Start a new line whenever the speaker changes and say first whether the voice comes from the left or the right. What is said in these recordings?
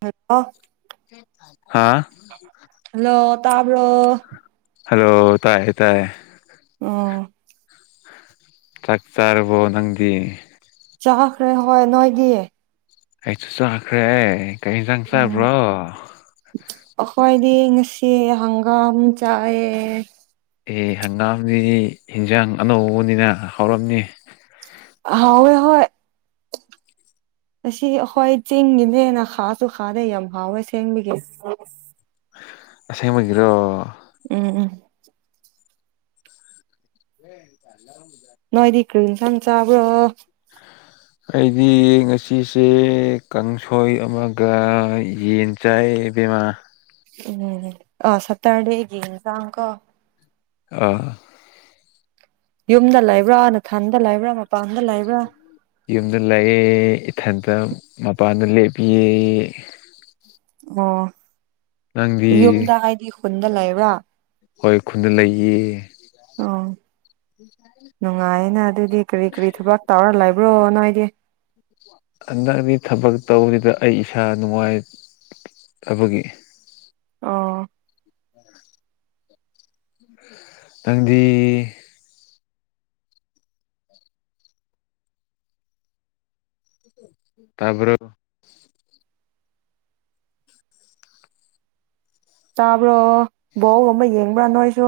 right: hello
left: [unintelligible]
right: hello ꯇꯥꯕ꯭ꯔꯣ
left: hello ꯇꯥꯏ ꯇꯥꯏ
right: ꯑꯣ
left: ꯆꯥꯛ ꯆꯥꯔꯕꯣ ꯅꯪꯗꯤ
right: ꯆꯥꯛꯈ꯭ꯔꯦ ꯍꯣꯏ ꯅꯣꯏꯗꯤ
left: ꯑꯩꯁꯨ ꯆꯥꯈ꯭ꯔꯦ ꯀꯔꯤ ꯌꯦꯟꯁꯥꯡ
right: ꯎꯝ
left: ꯆꯥꯕ꯭ꯔꯣ
right: ꯑꯩꯈꯣꯏꯗꯤ ꯉꯁꯤ ꯍꯪꯒꯥꯝ ꯆꯥꯏꯌ‌ꯦ
left: ꯑꯦ ꯍꯪꯒꯥꯝꯗꯤ ꯏꯟꯖꯥꯡ ꯑꯅꯧꯕꯅꯤꯅ ꯍꯧꯔꯝꯅꯤ
right: ꯍꯥꯎꯋ‌ꯦ ꯍꯣꯏ ꯑꯁꯤ ꯑꯩꯈꯣꯏ ꯆꯤꯡꯒꯤꯅꯦꯅ ꯈꯥꯁꯨ ꯈꯥꯗ‌ꯦ ꯌꯥꯝ ꯍꯥꯎꯋꯦ ꯑꯁ‌ꯦꯡꯕꯒꯤ
left: ꯑꯁꯦꯡꯕꯒꯤꯔꯣ
right: ꯎꯝ ꯎꯝ
left: ꯑꯦ ꯆꯂ꯭ꯔ [unintelligible]
right: ꯀꯔꯤ ꯏꯟꯁꯥꯡ ꯆꯕ꯭ꯔꫭ
left: ꯑꯩꯗꯤ ꯉꯁꯤꯁꯦ ꯀꯥꯡꯁꯣꯏ ꯑꯃꯒ ꯌꯦꯟ ꯆꯥꯏ ꯏꯕꯤꯝꯃꯥ
right: ꯎꯝ ꯑꯥ ꯁꯇꯥꯔꯗ‌ꯦꯒꯤ ꯑꯛꯖꯥꯝ ꯀꯣ
left: ꯑꯥ
right: ꯌꯨꯝꯗ ꯂꯩꯕ꯭ꯔꯥꯅꯊꯟꯗ ꯂꯩꯕ꯭ꯔꯥ ꯃꯄꯥꯟꯗ ꯂꯩꯕ꯭ꯔꯥ
left: ꯌꯨꯝꯗ ꯂꯩꯑ‌ꯦ ꯏꯊꯟꯇ ꯃꯄꯥꯟ ꯗꯥ ꯂꯦꯞꯄꯤꯌ‌ꯦ
right: ꯑꯣ
left: ꯅꯪꯗꯤ
right: ꯌꯨꯝꯗ ꯍꯥꯏꯗꯤ ꯈꯨꯟꯗ ꯂꯩꯕ꯭ꯔꯥ
left: ꯍꯣꯏ ꯈꯨꯟꯗ ꯂꯩꯌꯦ
right: ꯑꯣ ꯅꯨꯡꯉꯥꯏꯌꯦꯅ ꯑꯗꯨꯗꯤ ꯀꯔꯤ ꯀꯔꯤ ꯊꯕꯛ ꯇꯧꯔ ꯂꯕ ꯔꯕꯣ ꯅꯣꯏꯥꯗꯤ
left: ꯍꯟꯗꯛꯇꯤ ꯊꯕꯛ ꯇꯧꯕꯁꯤꯗ ꯑꯩ ꯏꯁꯥ ꯅꯨꯡꯉꯥꯏ ꯇꯕꯒꯤ
right: ꯑꫭ
left: ꯅꯪꯗꯤ ꯇꯥꯕ꯭ꯔꫭ
right: ꯇꯥꯕ꯭ꯔꯣ ꯕꯣꯜ ꯒꯨꯝꯕ ꯌꯦꯡꯕ꯭ꯔꯥ ꯅꯣꯏꯁꯨ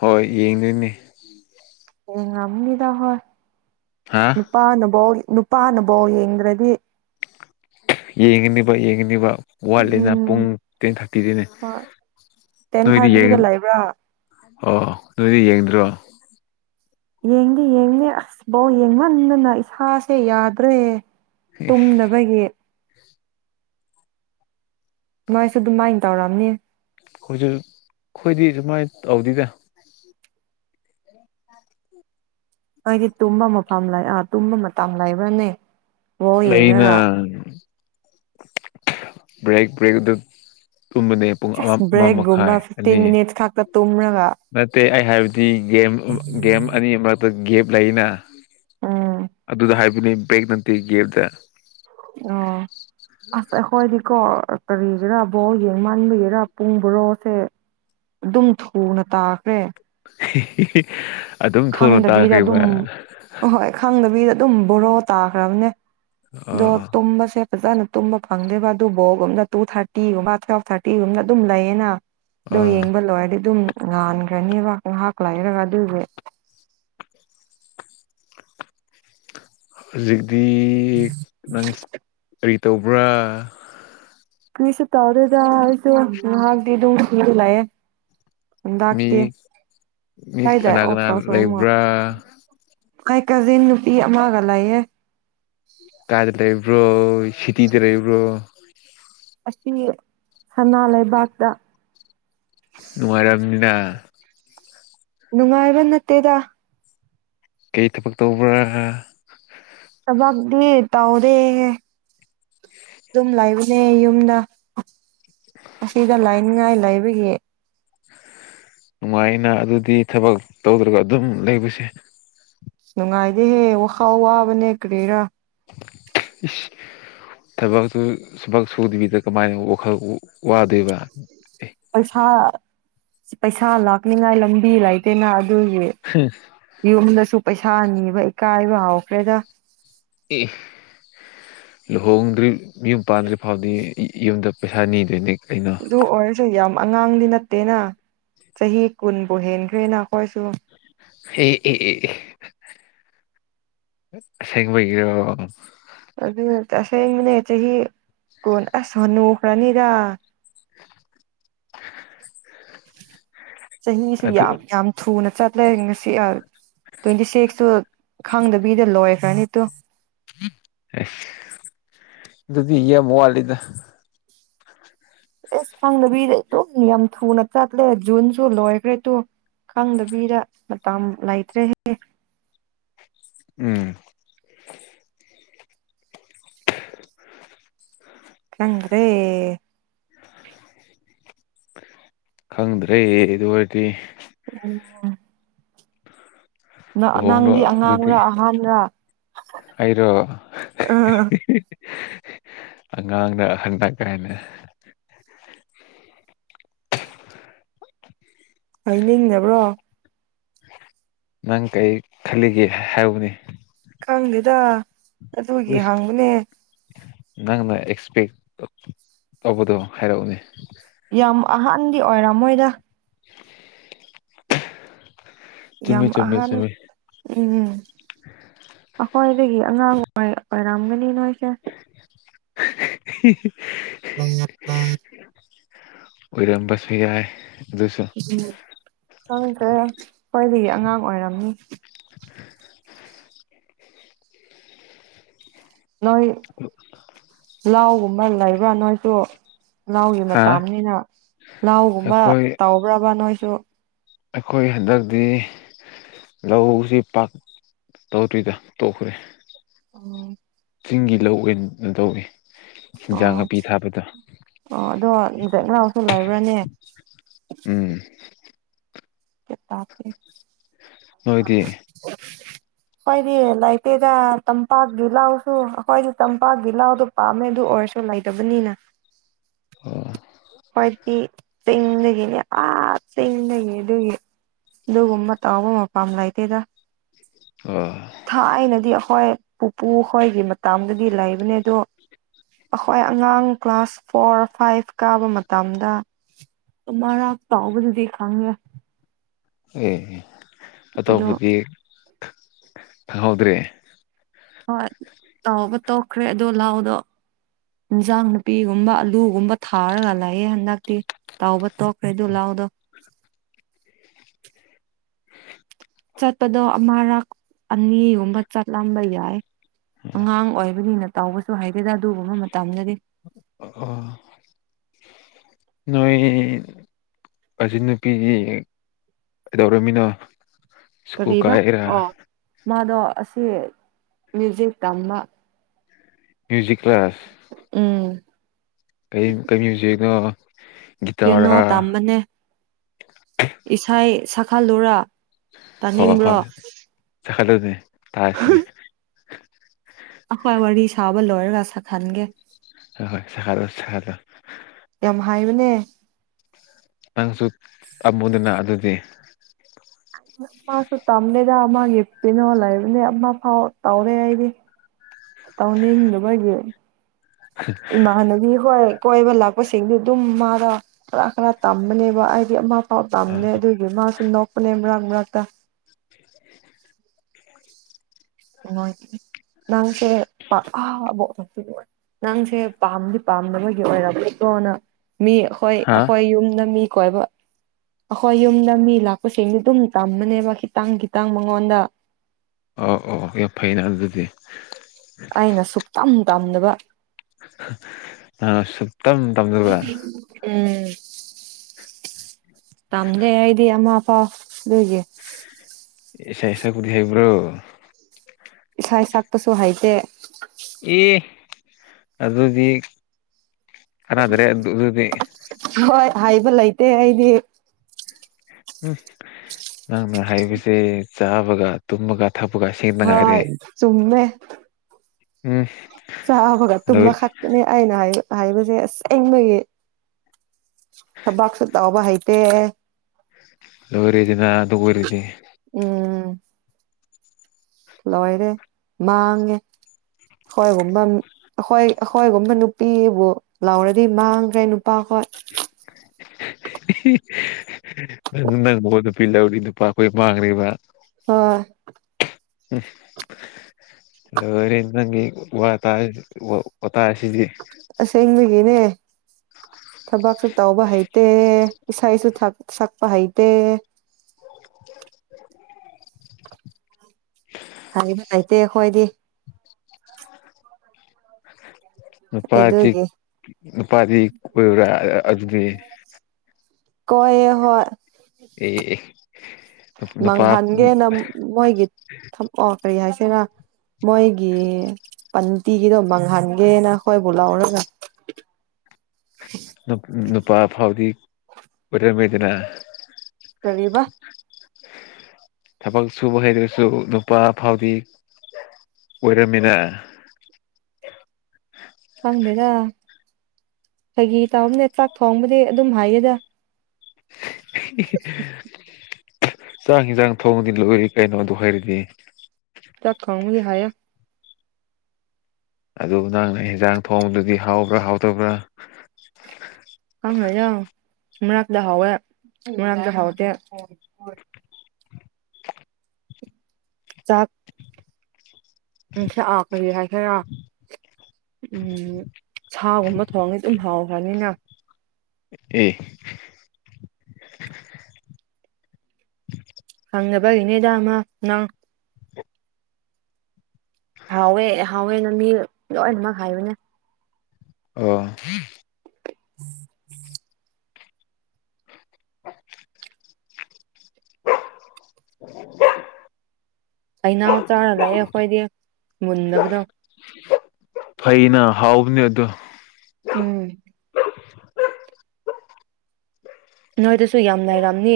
left: ꯍꯣꯏ ꯌꯦꯡꯗꯣꯏꯅꯦ
right: ꯌ‌ꯦꯡꯉꯝꯅꯤꯗ ꯍꫭꯏ
left: ꯍꯥ
right: ꯅꯨꯄꯥꯅ ꯕꫭꯜ ꯅꯨꯄꯥꯅ ꯕꯣꯜ ꯌꯦꯡꯗ꯭ꯔꯗꯤ
left: ꯌꯦꯡꯉꯅꯤꯕ ꯌꯦꯡꯉꯅꯤꯕ ꯋꯥꯠꯂꯤꯅ ꯄꯨꯡ
right: ꯎꯝ
left: ꯇ꯭ꯋꯦꯟ ꯊꯥꯔꯇꯤꯗꯅꯦ
right: ꯍꯣꯏ ꯇꯦꯟ
left: ꯅꯣꯏꯗꯤ ꯌꯦꯡ
right: ꯊꯥꯔꯇꯤꯗ ꯂꯩꯕ꯭ꯔꯥ
left: ꯑꯣ ꯅꯣꯏꯗꯤ ꯌꯦꯡꯗ꯭ꯔꯣ
right: ꯌꯦꯡꯗꯤ ꯌꯦꯡꯅꯦ ꯑꯁ ꯕ‌‌ꫭꯜ ꯌꯦꯡꯃꯟꯗꯅ ꯏꯁꯥꯁꯦ ꯌꯥꯗ꯭ꯔꯦ ꯇꯨꯝꯗꯕꯒꯤ ꯅꯣꯏꯁꯨ ꯑꯗꯨꯃꯥꯏꯅ ꯇꯧꯔꯝꯅꯤ
left: ꯑꯈꫭꯏꯁꯨ ꯑꯩꯈꯣꯏꯗꯤ ꯑꯗꯨꯃꯥꯏꯅ ꯇꯧꯗꯦꯗꯥ
right: ꯑꯩꯗꯤ ꯇꯨꯝꯕ ꯃꯐꯝ ꯑꯥ ꯇꯨꯝꯕ ꯃꯇꯝ ꯂꯩꯕ꯭ꯔꯥꯅꯦ ꯕꯣꯜ
left: ꯂꯩꯅ
right: ꯌꯦꯡꯔꯒ
left: ꯕ꯭ꯔꯦꯛ ꯕ꯭ꯔꯦꯛ ꯑꯗ ꯇꯨꯝꯕꯅꯦ ꯄꯨꯡ ꯑꯃ
right: ꯖꯁ
left: ꯑꯃ
right: ꯕ꯭ꯔꯦꯛꯒꯨꯝꯕ
left: ꯃꯈꯥꯏ
right: ꯐꯤꯐꯇꯤꯟ
left: ꯑꯅꯤ
right: ꯃꯤꯅꯤꯠꯁ ꯈꯛꯇ ꯇꯨꯝꯔꯒ
left: ꯅꯠꯇꯦ ꯑꯩ ꯍꯥꯏꯕꯗꯤ ꯒꯦꯝ ꯒꯦꯝ ꯑꯅꯤ ꯃꯔꯛꯇ ꯒꯦꯞ ꯂꯩꯅ
right: ꯎꯝ
left: ꯑꯗꯨꯗ ꯍꯥꯏꯕꯅꯦ ꯕꯦꯛ ꯅꯠꯇ ꯒ‌ꯦꯝꯗ
right: ꯑꯣ ꯑꯁ ꯑꯈꯣꯏꯗꯤ ꯀꯣ ꯀꯔꯤꯒꯤꯔꯥ ꯕꯣꯜ ꯌꯦꯡ ꯃꯥꯟꯥꯟꯕꯒꯦꯔꯥ ꯄꯨꯡ ꯕꯣꯔꯣꯁꯦ ꯑꯗꯨꯝ ꯊꯨꯅ ꯇꯥꯈ꯭ꯔꯦ
left: ꯍ [unintelligible] [inaudible]
right: ꯈꯪꯗꯕꯤꯗ ꯑꯗꯨꯝ ꯍꯣꯏ ꯈꯪꯗꯕꯤꯗ ꯑꯗꯨꯝ ꯕꯣꯔꯣ ꯇꯥꯈ꯭ꯔꯕꯅꯦ ꯑꯗꯣ
left: ꯑꯥ
right: ꯇꯨꯝꯕꯁꯦ ꯐꯖꯅ ꯇꯨꯝꯕ ꯐꯪꯗꯦꯕ ꯑꯗꯨ ꯕꯣꯒꯨꯝꯕꯅ ꯇꯨ ꯊꯥꯔꯇꯤꯒꯨꯝꯕ ꯇꯨꯋꯦꯜꯐ ꯊꯥꯔꯇꯤꯒꯨꯝꯕꯅ ꯑꯗꯨꯝ ꯂꯩꯌꯦꯅ ꯑꯗꯣ
left: ꯑꯥ
right: ꯌꯦꯡꯕ ꯂꯣꯏꯔꯗꯤ ꯑꯗꯨꯝ ꯉꯥꯟꯈ꯭ꯔꯅꯦꯕ ꯉꯥꯏꯍꯥꯛ ꯂꯥꯏꯔꯒ ꯑꯗꯨꯏꯁꯦ
left: ꯍꯧꯖꯤꯛꯇꯤ ꯅꯪ ꯀꯔꯤ ꯇꯧꯕ꯭ꯔꯥ
right: ꯀ꯭ꯔꯤꯁ ꯇꯧꯔꯦꯗꯁꯨ ꯃꯗꯤꯗꯨ ꯎ ꯂꯌꯦ
left: ꯃꯤ
right: ꯍꯗꯥꯛꯇ
left: ꯃꯤ
right: ꯇꯥꯏꯗ
left: ꯀꯅꯥ ꯀꯅꯥ
right: ꯑꯣꯁꯁꯨꯣ ꯑꯃ
left: ꯂꯩꯕ꯭ꯔꯥ
right: ꯀ ꯀꯖꯤꯟ ꯅꯨꯄꯤꯃꯒꯂꯏꯌꯦ
left: ꯀꯥꯗ ꯂꯩꯕ꯭ꯔꯣ ꯁꯤꯇꯤꯗ ꯂꯩꯕ꯭ꯔꯣ
right: ꯑꯁꯤ ꯁꯅꯥ ꯂꯩꯕꯥꯛꯇ
left: ꯅꯨꯡꯉꯥꯏꯔꯕꯅꯤꯅ
right: ꯅꯨꯡꯉꯥꯏꯕ ꯅꯠꯇꯦꯗ
left: ꯀꯩ ꯊꯕꯛ ꯇꯧꯕ꯭ꯔꯥ
right: ꯆꯕꯗꯤ ꯇꯥꯎꯗꯦ ꯑꯗꯨꯝ ꯂꯩꯕꯅꯦ ꯌꯨꯝꯗ ꯑꯁꯤꯗ ꯂꯥꯏꯅꯤꯡꯉꯥꯏ ꯂꯩꯥꯏꯕꯒꯤ
left: ꯅꯨꯡꯉꯥꯏꯅ ꯑꯗꯨꯗꯤ ꯊꯕꯛ ꯇꯧꯗ꯭ꯔꯒ ꯑꯗꯨꯝ ꯂꯩꯕꯁꯦ
right: ꯅꯨꯡꯉꯥꯏꯗꯦꯍꯦ ꯋꯥꯈꯥꯎ ꯋꯥꯕꯅꯦ ꯀꯔꯤꯦꯔꯥ
left: ꯏꯁ ꯊꯕꯛꯇꯨ ꯊꯕꯛ ꯁꯨꯗꯕꯤꯗ ꯀꯃꯥꯏꯅ ꯋꯥꯈꯜ ꯋꯥꯗꯣꯏꯕ
right: ꯄꯩꯁꯥ ꯄꯩꯁꯥ ꯂꯥꯛꯅꯤꯉꯥꯏ ꯂꯝꯕꯤ ꯂꯩꯇꯦꯅ ꯑꯗꯨꯒꯤ
left: ꯑꯦ
right: ꯌꯨꯝꯗꯁꯨ ꯄꯩꯁꯥ ꯅꯤꯕ ꯏꯀꯥꯏꯕ ꯍꯧꯥꯎꯈ꯭ꯔꯦꯗ
left: ꯑꯦ ꯂꯨꯍꯣꯡꯗ꯭ꯔꯤ ꯌꯨꯝ ꯄꯥꯟꯗ꯭ꯔꯤ ꯐꯥꯎꯗꯤ ꯌꯨꯝꯗ ꯄꯩꯁꯥ ꯅꯤꯗꯣꯏꯅꯤ ꯀꯩꯅꯣ
right: ꯑꯗꯨ ꯑꯣꯏꯔꯁ ꯌꯥꯝ ꯑꯉꯥꯡꯗꯤ ꯅꯠꯇꯦꯅ ꯆꯍꯤ ꯀꯨꯟꯕꯨ ꯍꯦꯟꯈ꯭ꯔꯦꯅ ꯑꯩꯈꯣꯏꯁꯨ
left: ꯑꯦ ꯑꯦ ꯑꯦ ꯑꯦ ꯁꯦꯡꯕꯒꯤꯔꯣ
right: ꯑꯗꯨꯁꯦꯡ ꯃꯅꯦ ꯆꯍꯤ ꯀꯣꯟ ꯑꯁꯅꯨꯈ꯭ꯔꯅꯤꯗ
left: [unintelligible]
right: ꯆꯍꯤꯁꯨ
left: ꯑꯗꯨ
right: ꯌꯥꯝ ꯌꯥꯝ ꯊꯨꯅ ꯆꯠ ꯂꯩ ꯉꯁꯤ ꯇ꯭ꯋꯦꯟꯇꯤ ꯁꯤꯛꯁꯇꯨ ꯈꯪꯗꯕꯤꯗ ꯂꯣꯏꯈ꯭ꯔꯅꯤꯠꯇꯣ
left: ꯑꯗꯨꯗꯤ ꯌꯦ ꯃꯋꯥꯂꯤꯗ
right: ꯑꯦꯁ ꯐꯪꯗꯕꯤꯗ ꯑꯗꯨꯝ ꯌꯥꯝ ꯊꯨꯅ ꯆꯠꯂꯦ ꯖꯨꯟꯁꯨ ꯂꯣꯏꯈ꯭ꯔꯦ ꯇꯣ ꯈꯪꯗꯕꯤꯔ ꯃꯇꯝ ꯂꯩꯇ꯭ꯔꯦꯍꯦ
left: ꯎꯝ
right: ꯆꯗ꯭ꯔꯦ
left: ꯈꯪꯗ꯭ꯔꯦ ꯑꯗꯨ ꯑꯗꯨ ꯑꯣꯏꯔꯗꯤ
right: ꯑꯣꯝ
left: ꯂꯨꯍꯣꯡꯗꯣ
right: ꯅꯪꯗꯤ
left: ꯑꯗꯨꯗꯤ
right: ꯑꯉꯥꯡꯔꯥ ꯑꯍꯥꯟꯕꯔꯥ
left: ꯑꯩꯔꯣ ꯑꯉꯥꯡꯅꯍꯟꯗꯛ ꯀꯥꯏꯅ
right: ꯑꯩ ꯅꯤꯡꯕ꯭ꯔꯣ
left: ꯅꯪ ꯀꯔꯤ ꯈꯜꯂꯤꯒꯦ ꯍꯥꯏꯕꯅꯤ
right: ꯈꯪꯗꯦꯗ ꯑꯗꯨꯒꯤ
left: ꯎꯏꯁ
right: ꯍꯥꯡꯕꯅꯦ
left: ꯅꯪꯅ ꯑꯦꯛꯁꯄꯦꯛ ꯇꯧꯕꯗꯣ ꯍꯥꯏꯔꯛꯎꯅꯦ
right: ꯌꯥꯝ ꯑꯍꯟꯗꯤ ꯑꯣꯏꯔꯝꯃꯣꯏꯗ
left: [inaudible] ꯆꯨꯝꯃꯤ
right: ꯌꯥꯝ
left: ꯆꯨꯝꯃꯤ
right: ꯑꯍꯥꯟ
left: ꯆꯨꯝꯃꯤ
right: ꯎꯝ ꯑꯩꯈꯣꯏ ꯑꯩꯗꯒꯤ ꯑꯉꯥꯡꯉꯥꯏ ꯑꯣꯏꯔꯝꯒꯅꯤ ꯅꯣꯏꯁꯦ
left: [unintelligible] ꯎꯔꯝꯕꯁꯨꯌꯥꯦ
right: ꯎꯪ ꯀꯔ ꯈ꯭ꯋꯥꯏꯗꯒꯤ ꯑꯉꯥꯡ ꯑꯣꯏꯔꯝꯅꯤ ꯅꯣꯏ ꯂꯧꯒꯨꯝꯕ ꯂꯩꯕ꯭ꯔꯥ ꯅꯣꯏꯁꯨ ꯂꯧꯒꯤ
left: ꯍꯥ
right: ꯃꯇꯥꯅꯤꯅ ꯂꯎꯒꯨꯝꯕ
left: ꯑꯩꯈꯣꯏ
right: ꯇꯥꯎꯕ꯭ꯔꯕ ꯅꯣꯏꯁꯨ
left: ꯑꯩꯈꯣꯏ ꯍꯟꯗꯛꯇꯤ ꯂꯧꯁꯤ ꯄꯥꯛ ꯇꯧꯗꯔꯤꯗ ꯇꯣꯛꯈ꯭ꯔꯦ
right: ꯎꯝ
left: ꯆꯤꯡꯒꯤ ꯂꯧ ꯑꯣꯏꯅ ꯇꯧꯏꯤ
right: ꯑꯣ ꯑꯣ ꯑꯗꯣꯗ ꯏꯅꯥꯎꯁꯨ ꯂꯩꯕ꯭ꯔꯥꯅꯦ
left: ꯎꯝ
right: ꯆꯇꯥꯁ
left: ꯅꯣꯏꯗꯤ
right: ꯑꯩꯏꯗꯤ ꯂꯩꯥꯏꯇꯦꯗ ꯇꯝꯄꯥꯛꯒꯤ ꯂꯥꯎꯁꯨ ꯑꯩꯈꯣꯏꯗꯤ ꯇꯝꯄꯥꯛꯀꯤ ꯂꯥꯎꯗꯣ ꯄꯥꯝꯃꯦ ꯑꯗꯨ ꯑꯣꯏꯔꯁꯨ ꯂꯩꯇꯕꯅꯤꯅ
left: ꯑꯣ
right: ꯑꯩꯈꯣꯢꯗꯤ ꯆꯤꯡꯗꯒꯤꯅꯦ ꯆꯤꯡꯗꯒꯤ ꯑꯗꯨꯒꯤ ꯑꯗꯨꯒꯨꯝꯕ ꯇꯧꯕ ꯃꯐꯝꯂꯩꯇꯦꯗ
left: ꯑꯣ
right: ꯊꯥꯏꯅꯗꯤ ꯑꯩꯈꯣꯏ ꯄꯨꯄꯨꯈꯣꯏꯒꯤ ꯃꯇꯥꯡꯒꯗꯤ ꯂꯩꯕꯅꯦ ꯑꯗꯣ ꯑꯩꯈꯣꯏ ꯑꯉꯥꯡ ꯀ꯭ꯂꯥꯁ ꯐꯣꯔ ꯐꯥꯏꯚ ꯀꯥꯕ ꯃꯇꯝꯗ ꯃꯔꯥꯛ ꯆꯥꯎꯕꯗꯨꯗꯤ ꯈꯡꯢ
left: ꯑꯦ
right: ꯑꯗꯣ
left: ꯑꯇꯣꯞꯄꯗꯤ ꯈꯪꯍꯧꯗ꯭ꯔꯦ
right: ꯍꯣꯏ ꯇꯧꯕ ꯇꯣꯛꯈ꯭ꯔꯦ ꯑꯗ ꯂꯥꯎꯗꯣ ꯏꯟꯁꯥꯡ ꯅꯄꯤꯒꯨꯝꯕ ꯑꯂꯨꯒꯨꯝꯕ ꯊꯥꯔꯒ ꯂꯩꯌꯦ ꯍꯟꯗꯛꯇꯤ ꯇꯥꯎꯕ ꯇꯣꯛꯈ꯭ꯔꯦ ꯑꯗꯨ ꯂꯥꯎꯗꯣ ꯆꯠꯄꯗꯣ ꯑꯃꯔꯛ ꯑꯅꯤꯒꯨꯝꯕ ꯆꯠꯂꯝꯕ ꯌꯥꯏ ꯑꯉꯥꯡ ꯑꯣꯏꯕꯅꯤꯅ ꯇꯥꯎꯕꯁꯨ ꯍꯥꯏꯗꯦꯗ ꯑꯗꯨꯒꯨꯝꯕ ꯃꯇꯝꯗꯗꯤ
left: ꯑ ꯅꯣꯏ ꯑꯁꯤꯆ ꯅꯨꯨꯄꯤꯒꯤ ꯀꯩꯗꯧꯔꯝꯃꯤꯅꯣ ꯁꯨꯀꯨ
right: ꯀꯔꯤꯕ
left: ꯀꯥꯏꯑꯔꯥ
right: ꯑꯣ ꯃꯥꯗꯣ ꯑꯁꯤ ꯃ꯭ꯌꯨꯖꯤꯛ ꯇꯝꯕ
left: ꯃꯌꯨꯖꯤꯛ ꯀ꯭ꯂꯥꯁ
right: ꯎꯝ
left: ꯀ ꯀꯔꯤ ꯃ꯭ꯌꯨꯖꯤꯛꯅꯣ ꯒꯤꯇꯥꯔꯥ
right: ꯏꯁꯥꯏ ꯁꯜꯍꯜꯂꯨꯔꯥ
left: ꯍ ꯍꯣꯏ ꯁꯛꯍꯜꯂꯨꯅꯦꯇꯥꯁꯤꯅꯦ
right: ꯑꯩꯈꯣꯏ ꯋꯥꯔꯤ ꯁꯥꯕ ꯂꯣꯏꯔꯒ ꯁꯛ ꯈꯟꯒꯦ
left: ꯍ ꯍꯣꯏ ꯁꯗꯣ ꯁꯗꯣ
right: ꯌꯥꯝ ꯍꯥꯏꯕꯅꯦ
left: ꯅꯪꯁꯨ ꯇꯝꯃꯨꯗꯅ ꯑꯗꯨꯗꯤ
right: ꯃꯥꯁꯨ ꯇꯝꯂꯦꯗ ꯃꯥꯒꯤ ꯄꯤꯅꯣ ꯂꯩꯕꯅꯦ ꯑꯃ ꯐꯥꯎ ꯇꯧꯔꯦ ꯑꯩꯗꯤ ꯇꯧꯅꯤ ꯍꯗꯕꯒꯤ ꯃꯅꯗꯤ ꯍꯣꯏ ꯀꯣꯏꯕ ꯂꯥꯛꯄꯁꯤꯡꯗꯤ ꯑꯗꯨꯝ ꯃꯥꯗ ꯈꯔ ꯈꯔ ꯇꯝꯕꯅꯦꯕ ꯍꯥꯏꯗꯤ ꯑꯃ ꯄꯥꯎ ꯄꯥꯝꯅꯦ ꯑꯗꯨꯏꯒꯤ ꯃꯥ ꯁꯨꯝ ꯅꯣꯛꯄꯅꯦ ꯃꯔꯥꯛ ꯃꯔꯥꯛꯛꯇ
left: [unintelligible]
right: ꯍ ꯅꯪꯁꯦ ꯄꯥꯛꯥꯕ ꯅꯪꯁꯦ ꯄꯥꯝꯗꯤ ꯄꯥꯝꯅꯕꯣꯏꯒꯤ ꯑꯣꯏꯔꯕꯠꯇꯣꯅ ꯃꯤ ꯍꯈꯣꯏ
left: ꯍꯥ
right: ꯑꯩꯈꯣꯏ ꯌꯨꯝꯗ ꯃꯤ ꯀꯣꯏꯕ ꯑꯩꯈꯣꯏ ꯌꯨꯝꯗ ꯃꯤ ꯂꯥꯛꯄꯁꯤꯡꯗꯤ ꯑꯗꯨꯝ ꯇꯝꯕꯅꯦꯕ ꯈꯤꯇꯪ ꯈꯤꯇꯪ ꯃꯉꯣꯟꯗ
left: ꯑꯣ ꯑꯣ ꯌꯥꯝ ꯐꯩꯅꯦ ꯑꯗꯨꯗꯤ
right: ꯑꯩꯅ ꯁꯨꯛ ꯇꯝ ꯇꯝꯗꯕ
left: ꯑꯁꯝ
right: ꯎꯝ ꯇꯝꯒꯦ ꯑꯩꯗꯤ ꯑꯥ ꯑꯄꯥꯥꯎ ꯑꯗꯨꯒꯤ
left: ꯑꯦꯁ ꯑꯦꯁꯥ ꯀꯗꯤ ꯍꯥꯏꯩꯕ꯭ꯔꯣ
right: ꯁꯥꯏ ꯁꯛꯄꯁꯨ ꯍꯥꯏꯩꯇꯦ
left: ꯏ ꯑꯗꯨꯗꯤ ꯑꯔꯗ꯭ꯔꯦ ꯑꯗꯨ ꯑꯗꯨꯗꯤ
right: ꯍꯣꯏ ꯍꯥꯏꯕ ꯂꯩꯇꯦ ꯑꯩꯗꯤ
left: ꯎꯝ ꯅꯪꯅ ꯍꯥꯏꯕꯁꯦ ꯆꯥꯕꯒ ꯇꯨꯝꯃꯒ
right: ꯍꯣꯏ ꯆꯨꯝꯃꯦ
left: ꯎꯝ
right: ꯆꯥꯕꯒ
left: ꯂꯣꯏ
right: ꯇꯨꯝꯃ ꯈꯥꯛꯛꯇꯅꯦ ꯑꯥꯏꯅ ꯍꯥꯏꯕ ꯍꯥꯏꯕꯁꯦ ꯑꯁꯦꯡꯕꯒꯤ ꯊꯕꯥꯛꯁꯨ ꯇꯥꯎꯕ ꯍꯩꯇꯦ
left: ꯂꯔꯤꯁꯤꯅ ꯑꯗꯨꯔꯤꯗꯤ
right: ꯎꯝ ꯂꯣꯏꯔꯦ ꯃꯥꯡꯉꯦ ꯑꯩꯈꯣꯏꯒꯨꯝꯕ ꯑꯩꯈꯣꯏ ꯑꯩꯈꯣꯏꯒꯨꯝꯕ ꯅꯨꯄꯤꯕꯨ ꯂꯥꯎꯔꯗꯤ ꯃꯥꯡꯈ꯭ꯔꯦ ꯄꯈꯠ
left: ꯅꯪ ꯅꯪ ꯃꯣꯟ ꯅꯨꯄꯤ ꯂꯧꯔꯤ ꯅꯨꯄꯥ ꯑꯩꯈꯣꯏ ꯃꯥꯡꯈ꯭ꯔꯤꯕ
right: ꯍꯣꯏ
left: ꯎꯝ ꯂꯣꯏꯔ ꯏ ꯋꯥ ꯇꯥ
right: ꯑꯁ ꯍꯃꯤꯒꯅꯦ ꯊꯕꯛꯁꯨ ꯇꯧꯕ ꯍꯩꯇꯦ ꯏꯁꯩꯁꯨ ꯁꯛꯄ ꯍꯩꯇꯦ ꯍꯥꯏꯗꯤ ꯂꯩꯇꯦ ꯑꯩꯈꯣꯏꯗꯤ
left: ꯅꯨꯄꯥꯗꯤ
right: ꯑꯗꯨꯒꯤ
left: ꯅꯨꯄꯥꯗꯤ ꯀꯣꯏꯕ꯭ꯔꯥ ꯑꯗꯨꯗꯤ
right: ꯀꯣꯏ ꯍꯣꯏ
left: ꯑꯦ ꯅꯨꯄꯥ
right: ꯃꯪꯍꯟꯒꯦꯅ ꯃꯣꯏꯒꯤ ꯊ ꯑꯣ ꯀꯔꯤ ꯍꯥꯏꯁꯤꯔꯥ ꯃꯣꯏꯒꯤ ꯄꯟꯇꯤꯒꯤꯗꯣ ꯃꯥꯡꯍꯟꯒꯦꯅ ꯑꯩꯈꯣꯏꯕꯨ ꯂꯧꯔꯒ ꯎꯝ
left: ꯅꯨꯄꯥ ꯐꯥꯎꯗꯤ ꯑꯣꯏꯔꯝꯃꯦꯗꯅ
right: ꯀꯂꯤꯕ
left: ꯊꯕꯛ ꯁꯨꯕ ꯍꯩꯗ꯭ꯔꯁꯨ ꯅꯨꯄꯥ ꯐꯥꯎꯗꯤ ꯑꯣꯏꯔꯃꯤꯅ
right: ꯈꯪꯗꯦꯗ ꯐꯩꯒꯤ ꯇꯥꯔꯝꯅꯦ ꯆꯥꯛ ꯊꯣꯡꯕꯗꯤ ꯑꯗꯨꯝ ꯍꯥꯏꯌꯦꯗ
left: [unintelligible] ꯆꯥꯛ ꯌꯦꯟꯁꯥꯡ ꯊꯣꯡꯗꯤ ꯂꯣꯏꯏ ꯀꯩꯅꯣꯗ ꯍꯥꯏꯔꯗꯤ
right: ꯆ ꯀꯥꯉꯒꯤ ꯍꯥꯏ
left: ꯑꯗꯨꯕꯨ ꯅꯪꯅ ꯏꯟꯖꯥꯡ ꯊꯣꯡꯕꯗꯨꯗꯤ ꯍꯥꯎꯕ꯭ꯔꯥ ꯍꯥꯎꯇꯕ꯭ꯔꯥ
right: ꯀꯪꯉ ꯌꯥꯣ ꯃꯔꯛꯇꯗ ꯍꯥꯎꯋꯦ ꯃꯔꯇ ꯍꯥꯎꯇꯦ ꯆꯥꯛ ꯑꯁ ꯑ ꯈꯔꯤ ꯍꯥꯏ ꯐꯔ ꯎꯝ ꯁꯥꯒꯨꯝꯕ ꯊꯣꯡꯗꯤ ꯑꯗꯨꯝ ꯍꯥꯎꯈ꯭ꯔꯅꯤꯅ
left: ꯑꯦ
right: ꯈꯪꯅꯕꯒꯤꯅꯦꯗꯃ ꯅꯪ ꯍꯥꯎꯋꯦ ꯍꯥꯎꯋꯦꯅ ꯃꯤ ꯂꯣꯏꯅꯃꯛ ꯍꯥꯏꯕꯅꯦ
left: ꯑꯣ
right: ꯎꯝ ꯎꯝ ꯑꯩꯅꯥꯎ ꯆꯥꯔ ꯂꯥꯛꯑꯦ ꯑꯩꯈꯣꯏꯗꯤ ꯃꯨꯟꯗꯕꯗꯣ
left: ꯐꯩꯅ ꯍꯥꯎꯕꯅꯦ ꯑꯗꯣ
right: ꯎꯝ ꯅꯣꯏꯗꯁꯨ ꯌꯥꯝ ꯂꯩꯥꯏꯔꯝꯅꯤ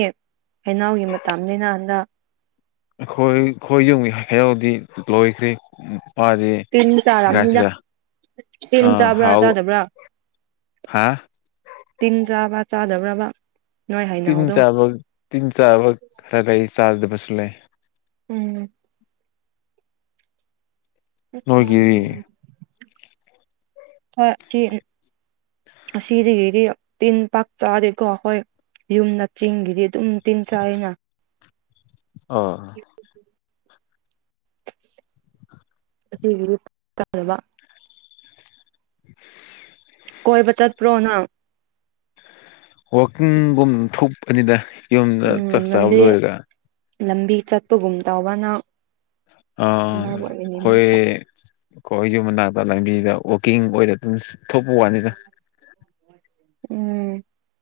right: ꯍꯩꯅꯥꯎꯒꯤ ꯃꯇꯅꯦꯅ ꯍꯥꯟꯗ
left: ꯈꯣꯏ ꯈꯣꯏ ꯌꯨꯝꯈ ꯌꯥꯎꯗꯤ ꯂꯣꯏꯈ꯭ꯔꯦ
right: ꯇꯤꯟ ꯆꯥꯔꯝꯅꯤꯗ
left: ꯍꯗꯤꯥꯏꯁꯤꯔ
right: ꯇꯤꯟ
left: ꯑ
right: ꯆꯥꯕ꯭ꯔꯥ
left: ꯍꯥꯎ
right: ꯆꯥꯗꯕ꯭ꯔꯥ
left: ꯍꯥꯥ
right: ꯇꯤꯟ ꯆꯥꯕ ꯆꯥꯗꯕ꯭ꯔꯕ ꯅꯣꯏ
left: ꯇꯤꯟ
right: ꯍꯩꯅꯧꯗꯣ
left: ꯆꯕꯒ ꯇꯤꯟ ꯆꯕꯒ ꯈꯔꯗ ꯑꯩ ꯆꯗꯕꯁꯂꯦ
right: ꯎꯝ
left: ꯅꯣꯏꯒꯤꯗꯤ
right: ꯍ ꯁꯤ ꯑꯁꯤꯗꯒꯤꯗꯤ ꯇꯤꯟ ꯄꯥꯛ ꯆꯥꯗꯦꯀꯣ ꯑꯩꯈꯣꯏ ꯌꯨꯝꯅ ꯆꯤꯡꯒꯤꯗꯤ ꯑꯗꯨꯝ ꯇꯤꯟ ꯆꯥꯏ ꯑꯣꯏꯅ
left: ꯑ
right: [unintelligible] ꯑꯁꯤꯒꯤꯗꯤ ꯐꯖꯕ
left: [unintelligible]
right: ꯀꯣꯏꯕ ꯆꯠꯄ꯭ꯔꯣ ꯅꯪ
left: ꯋꯥꯛꯀꯤꯡꯒꯨꯝ ꯊꯣꯛꯄꯅꯤꯗ ꯌꯨꯝꯗ
right: ꯎꯝ
left: ꯆꯥꯛ ꯆꯥꯕ
right: ꯂꯝꯕꯤ
left: ꯂꯣꯏꯔꯒ
right: ꯂꯝꯕꯤ ꯆꯠꯄꯒꯨꯝ ꯇꯧꯕꯅ
left: ꯑ ꯍꯣꯏ ꯀꯣꯏꯁꯨ ꯃꯅ ꯂꯝꯕꯤꯗ ꯋꯥꯛꯀꯤꯡ ꯑꯣꯏꯔ ꯑꯗꯨꯝ ꯊꯣꯛꯄ ꯋꯥꯅꯤꯗ
right: ꯎꯝ